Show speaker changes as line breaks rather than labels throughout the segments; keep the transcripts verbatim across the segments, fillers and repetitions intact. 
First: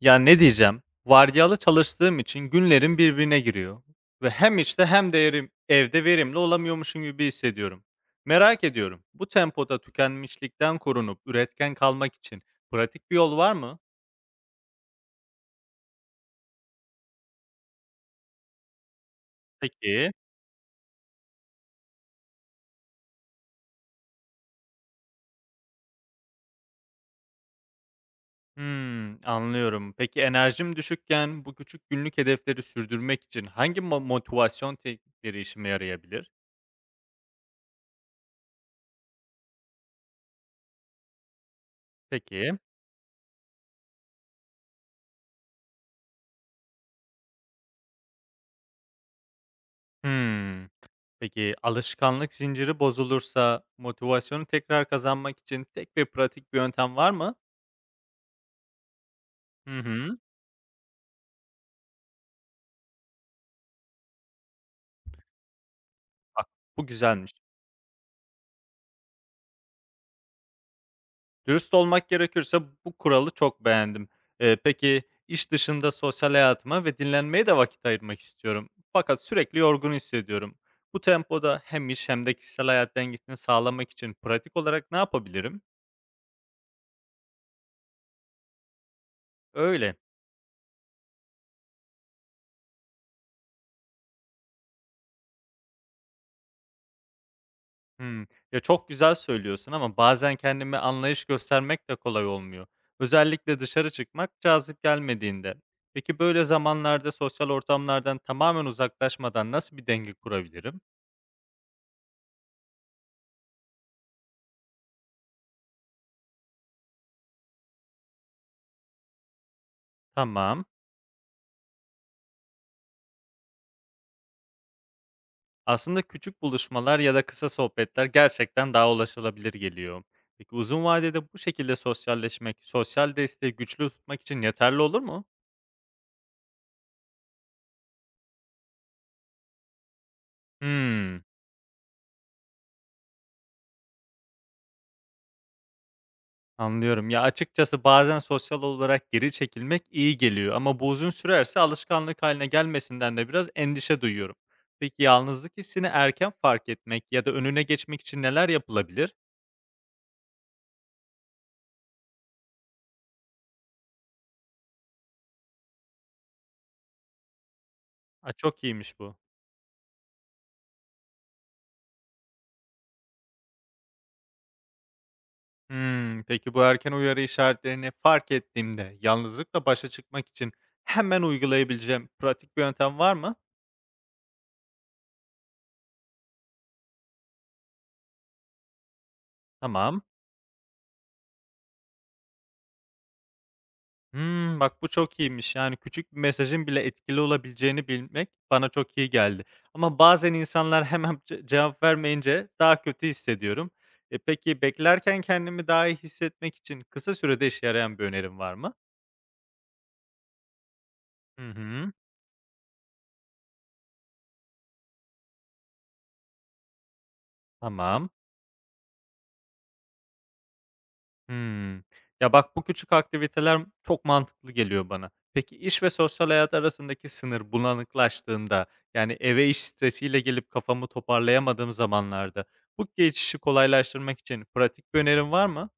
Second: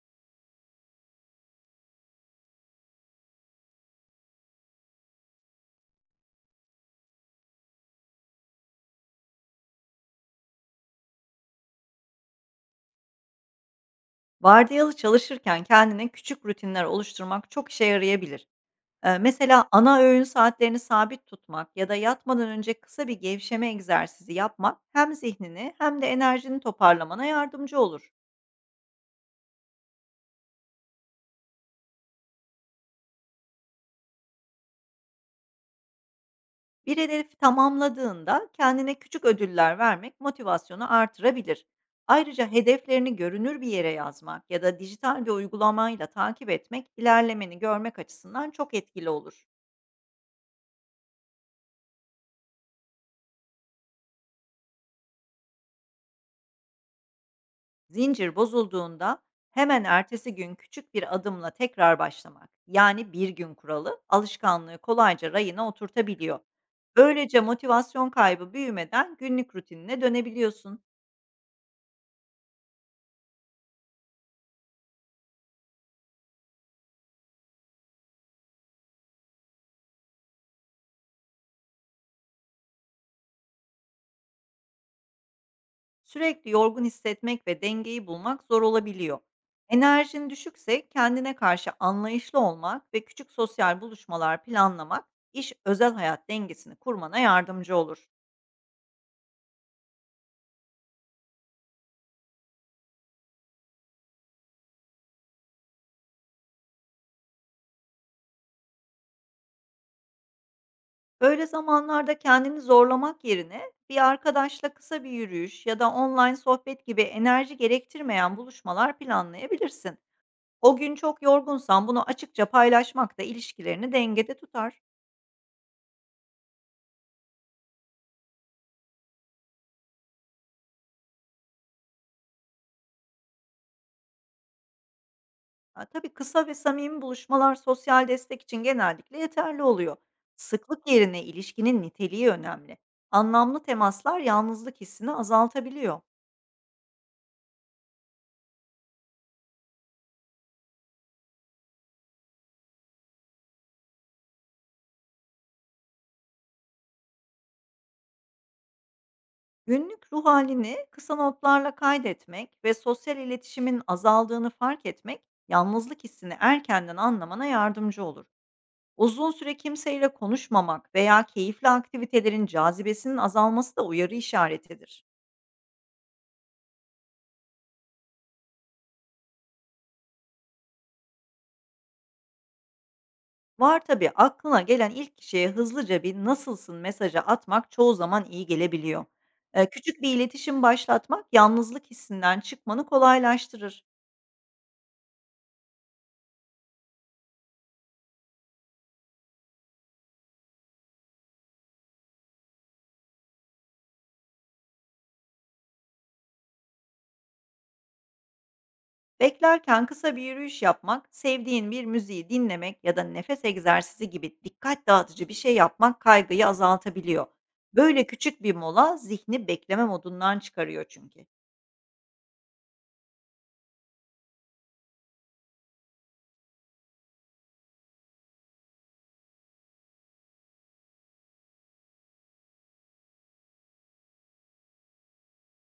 Ya, ne diyeceğim, vardiyalı çalıştığım için günlerim birbirine giriyor ve hem işte hem de erim evde verimli olamıyormuşum gibi hissediyorum. Merak ediyorum, bu tempoda tükenmişlikten korunup üretken kalmak için pratik bir yol var mı?
Vardiyalı çalışırken kendine küçük rutinler oluşturmak çok işe yarayabilir. Eee, mesela ana
Peki.
öğün saatlerini sabit tutmak ya da yatmadan önce kısa bir gevşeme egzersizi yapmak hem zihnini hem de enerjini toparlamana yardımcı olur.
Hımm, anlıyorum. Peki enerjim düşükken bu küçük günlük hedefleri sürdürmek için hangi mo motivasyon teknikleri işime yarayabilir?
Bir hedefi tamamladığında kendine küçük ödüller vermek motivasyonu artırabilir. Ayrıca
Peki.
hedeflerini görünür bir yere yazmak ya da dijital bir uygulamayla takip etmek ilerlemeni görmek açısından çok etkili olur.
Hımm. Peki alışkanlık zinciri bozulursa motivasyonu tekrar kazanmak için tek ve pratik bir yöntem var mı?
Zincir bozulduğunda
Hı
hemen
hı.
ertesi gün küçük bir adımla tekrar başlamak, yani bir gün kuralı, alışkanlığı kolayca rayına oturtabiliyor.
Bak, bu güzelmiş.
Böylece motivasyon kaybı büyümeden günlük rutinine dönebiliyorsun.
Dürüst olmak gerekirse bu kuralı çok beğendim. Ee, peki iş dışında sosyal hayatıma ve dinlenmeye de vakit ayırmak istiyorum. Fakat sürekli yorgun hissediyorum. Bu tempoda hem iş hem de kişisel hayat dengesini sağlamak için pratik olarak ne yapabilirim?
Sürekli yorgun hissetmek ve dengeyi bulmak zor olabiliyor.
Öyle.
Enerjin düşükse kendine karşı anlayışlı olmak ve küçük sosyal buluşmalar planlamak iş özel hayat dengesini kurmana yardımcı olur.
Hımm. Ya, çok güzel söylüyorsun ama bazen kendime anlayış göstermek de kolay olmuyor. Özellikle dışarı çıkmak cazip gelmediğinde. Peki böyle zamanlarda sosyal ortamlardan tamamen uzaklaşmadan nasıl bir denge kurabilirim?
Böyle zamanlarda kendini zorlamak yerine bir arkadaşla kısa bir yürüyüş ya da online sohbet gibi enerji gerektirmeyen buluşmalar planlayabilirsin.
Tamam.
O gün çok yorgunsan bunu açıkça paylaşmak da ilişkilerini dengede tutar.
Aslında küçük buluşmalar ya da kısa sohbetler gerçekten daha ulaşılabilir geliyor. Peki uzun vadede bu şekilde sosyalleşmek, sosyal desteği güçlü tutmak için yeterli olur mu?
Ha, tabii, kısa ve samimi buluşmalar sosyal destek için genellikle yeterli oluyor. Sıklık yerine
Hımm.
ilişkinin niteliği önemli. Anlamlı temaslar yalnızlık hissini azaltabiliyor.
Anlıyorum. Ya, açıkçası bazen sosyal olarak geri çekilmek iyi geliyor ama bu uzun sürerse alışkanlık haline gelmesinden de biraz endişe duyuyorum. Peki yalnızlık hissini erken fark etmek ya da önüne geçmek için neler yapılabilir?
Günlük ruh halini kısa notlarla kaydetmek ve sosyal iletişimin azaldığını fark etmek, yalnızlık hissini erkenden anlamana yardımcı olur.
A, çok iyiymiş bu.
Uzun süre kimseyle konuşmamak veya keyifli aktivitelerin cazibesinin azalması da uyarı işaretidir.
Hımm. Peki bu erken uyarı işaretlerini fark ettiğimde yalnızlıkla başa çıkmak için hemen uygulayabileceğim pratik bir yöntem var mı?
Var tabi, aklına gelen ilk kişiye hızlıca bir "nasılsın" mesajı atmak çoğu zaman iyi gelebiliyor. Eee,
Tamam.
küçük bir iletişim başlatmak yalnızlık hissinden çıkmanı kolaylaştırır.
Hımm, bak bu çok iyiymiş. Yani küçük bir mesajın bile etkili olabileceğini bilmek bana çok iyi geldi. Ama bazen insanlar hemen ce cevap vermeyince daha kötü hissediyorum. E, peki beklerken kendimi daha iyi hissetmek için kısa sürede işe yarayan bir önerim var mı?
Beklerken kısa bir yürüyüş yapmak,
Hı
sevdiğin bir
hı.
müziği dinlemek ya da nefes egzersizi gibi dikkat dağıtıcı bir şey yapmak kaygıyı azaltabiliyor. Böyle
Tamam.
küçük bir mola zihni bekleme modundan çıkarıyor çünkü.
Hımm. Ya, bak bu küçük aktiviteler çok mantıklı geliyor bana. Peki iş ve sosyal hayat arasındaki sınır bulanıklaştığında, yani eve iş stresiyle gelip kafamı toparlayamadığım zamanlarda bu geçişi kolaylaştırmak için pratik bir önerin var mı?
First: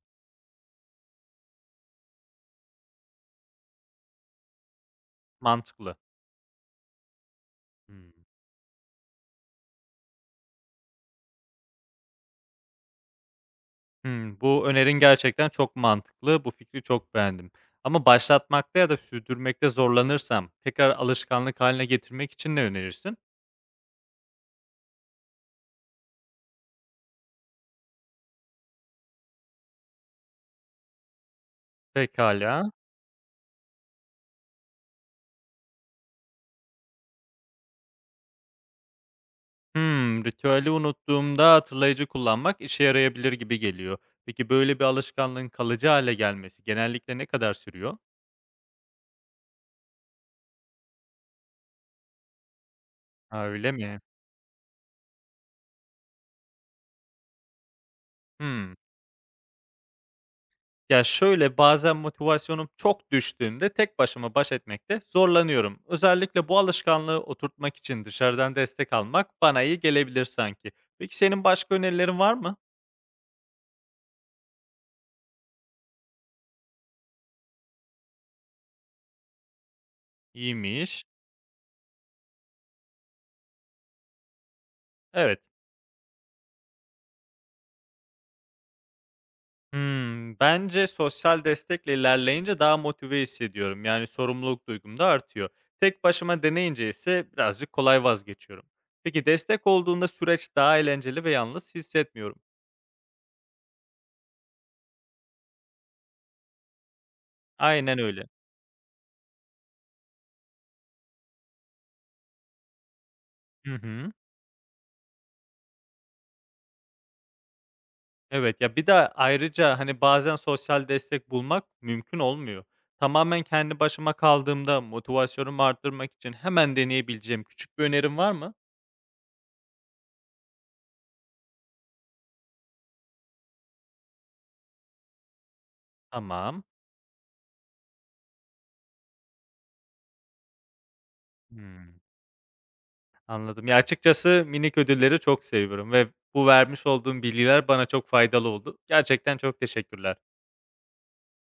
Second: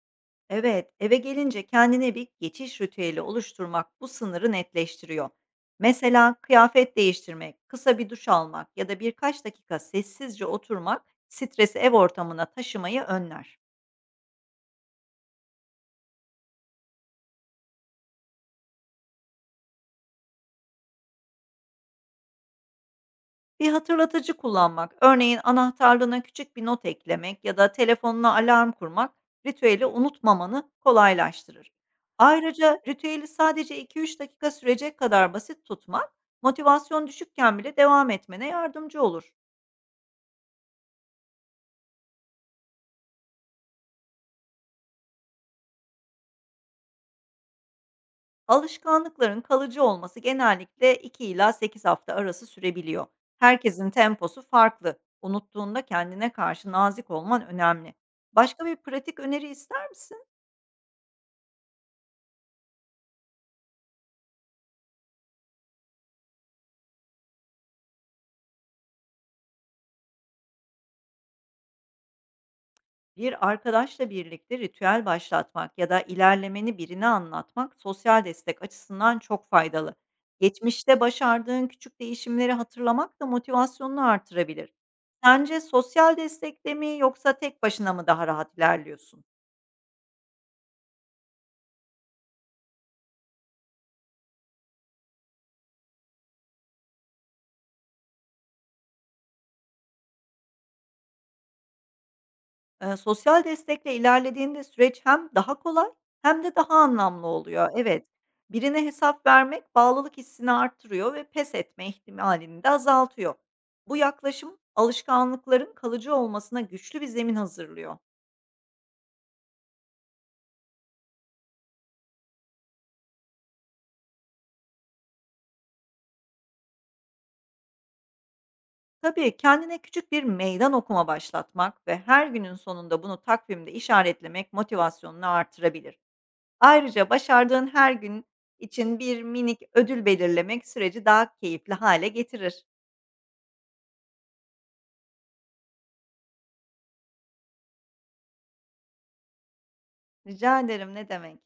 Evet, eve gelince kendine bir geçiş ritüeli oluşturmak bu sınırı netleştiriyor.
Mantıklı.
Mesela kıyafet değiştirmek, kısa bir
Hımm.
duş almak ya da birkaç dakika sessizce oturmak stresi ev ortamına taşımayı önler.
Hımm, bu önerin gerçekten çok mantıklı. Bu fikri çok beğendim. Ama başlatmakta ya da sürdürmekte zorlanırsam tekrar alışkanlık haline getirmek için ne önerirsin?
Bir hatırlatıcı kullanmak, örneğin anahtarlığına küçük bir not eklemek ya da telefonuna alarm kurmak, ritüeli unutmamanı kolaylaştırır.
Pekala.
Ayrıca ritüeli sadece iki üç dakika sürecek kadar basit tutmak, motivasyon düşükken bile devam etmene yardımcı olur.
Hmm, ritüeli unuttuğumda hatırlayıcı kullanmak işe yarayabilir gibi geliyor. Peki böyle bir alışkanlığın kalıcı hale gelmesi genellikle ne kadar sürüyor?
Alışkanlıkların kalıcı olması genellikle iki ila sekiz hafta arası sürebiliyor.
Ha, öyle
Herkesin
mi?
temposu farklı. Unuttuğunda kendine karşı nazik olman önemli. Başka
Hmm.
bir pratik öneri ister misin?
Ya, şöyle, bazen motivasyonum çok düştüğünde tek başıma baş etmekte zorlanıyorum. Özellikle bu alışkanlığı oturtmak için dışarıdan destek almak bana iyi gelebilir sanki. Peki senin başka önerilerin var mı?
Bir arkadaşla birlikte ritüel başlatmak ya da ilerlemeni birine anlatmak sosyal destek açısından çok faydalı. Geçmişte
İyiymiş.
başardığın küçük değişimleri hatırlamak da motivasyonunu artırabilir.
Evet.
Sence sosyal destekle mi yoksa tek başına mı daha rahat ilerliyorsun?
Hımm, bence sosyal destekle ilerleyince daha motive hissediyorum. Yani sorumluluk duygum da artıyor. Tek başıma deneyince ise birazcık kolay vazgeçiyorum. Peki destek olduğunda süreç daha eğlenceli ve yalnız hissetmiyorum.
Eee, sosyal destekle ilerlediğinde süreç hem daha kolay hem de daha anlamlı oluyor.
Aynen
Evet,
öyle.
birine hesap vermek bağlılık hissini artırıyor ve pes etme ihtimalini de azaltıyor.
Hı
Bu
hı.
yaklaşım alışkanlıkların kalıcı olmasına güçlü bir zemin hazırlıyor.
Evet, ya bir de ayrıca, hani, bazen sosyal destek bulmak mümkün olmuyor. Tamamen kendi başıma kaldığımda motivasyonumu arttırmak için hemen deneyebileceğim küçük bir önerin var mı?
Tabii, kendine küçük bir meydan okuma başlatmak ve her günün sonunda bunu takvimde işaretlemek motivasyonunu artırabilir.
Tamam.
Ayrıca başardığın her gün için bir minik ödül belirlemek süreci daha keyifli
Hıı.
hale getirir.
Anladım. Ya, açıkçası minik ödülleri çok seviyorum ve bu vermiş olduğum bilgiler bana çok faydalı oldu. Gerçekten çok teşekkürler.
Rica ederim, ne demek.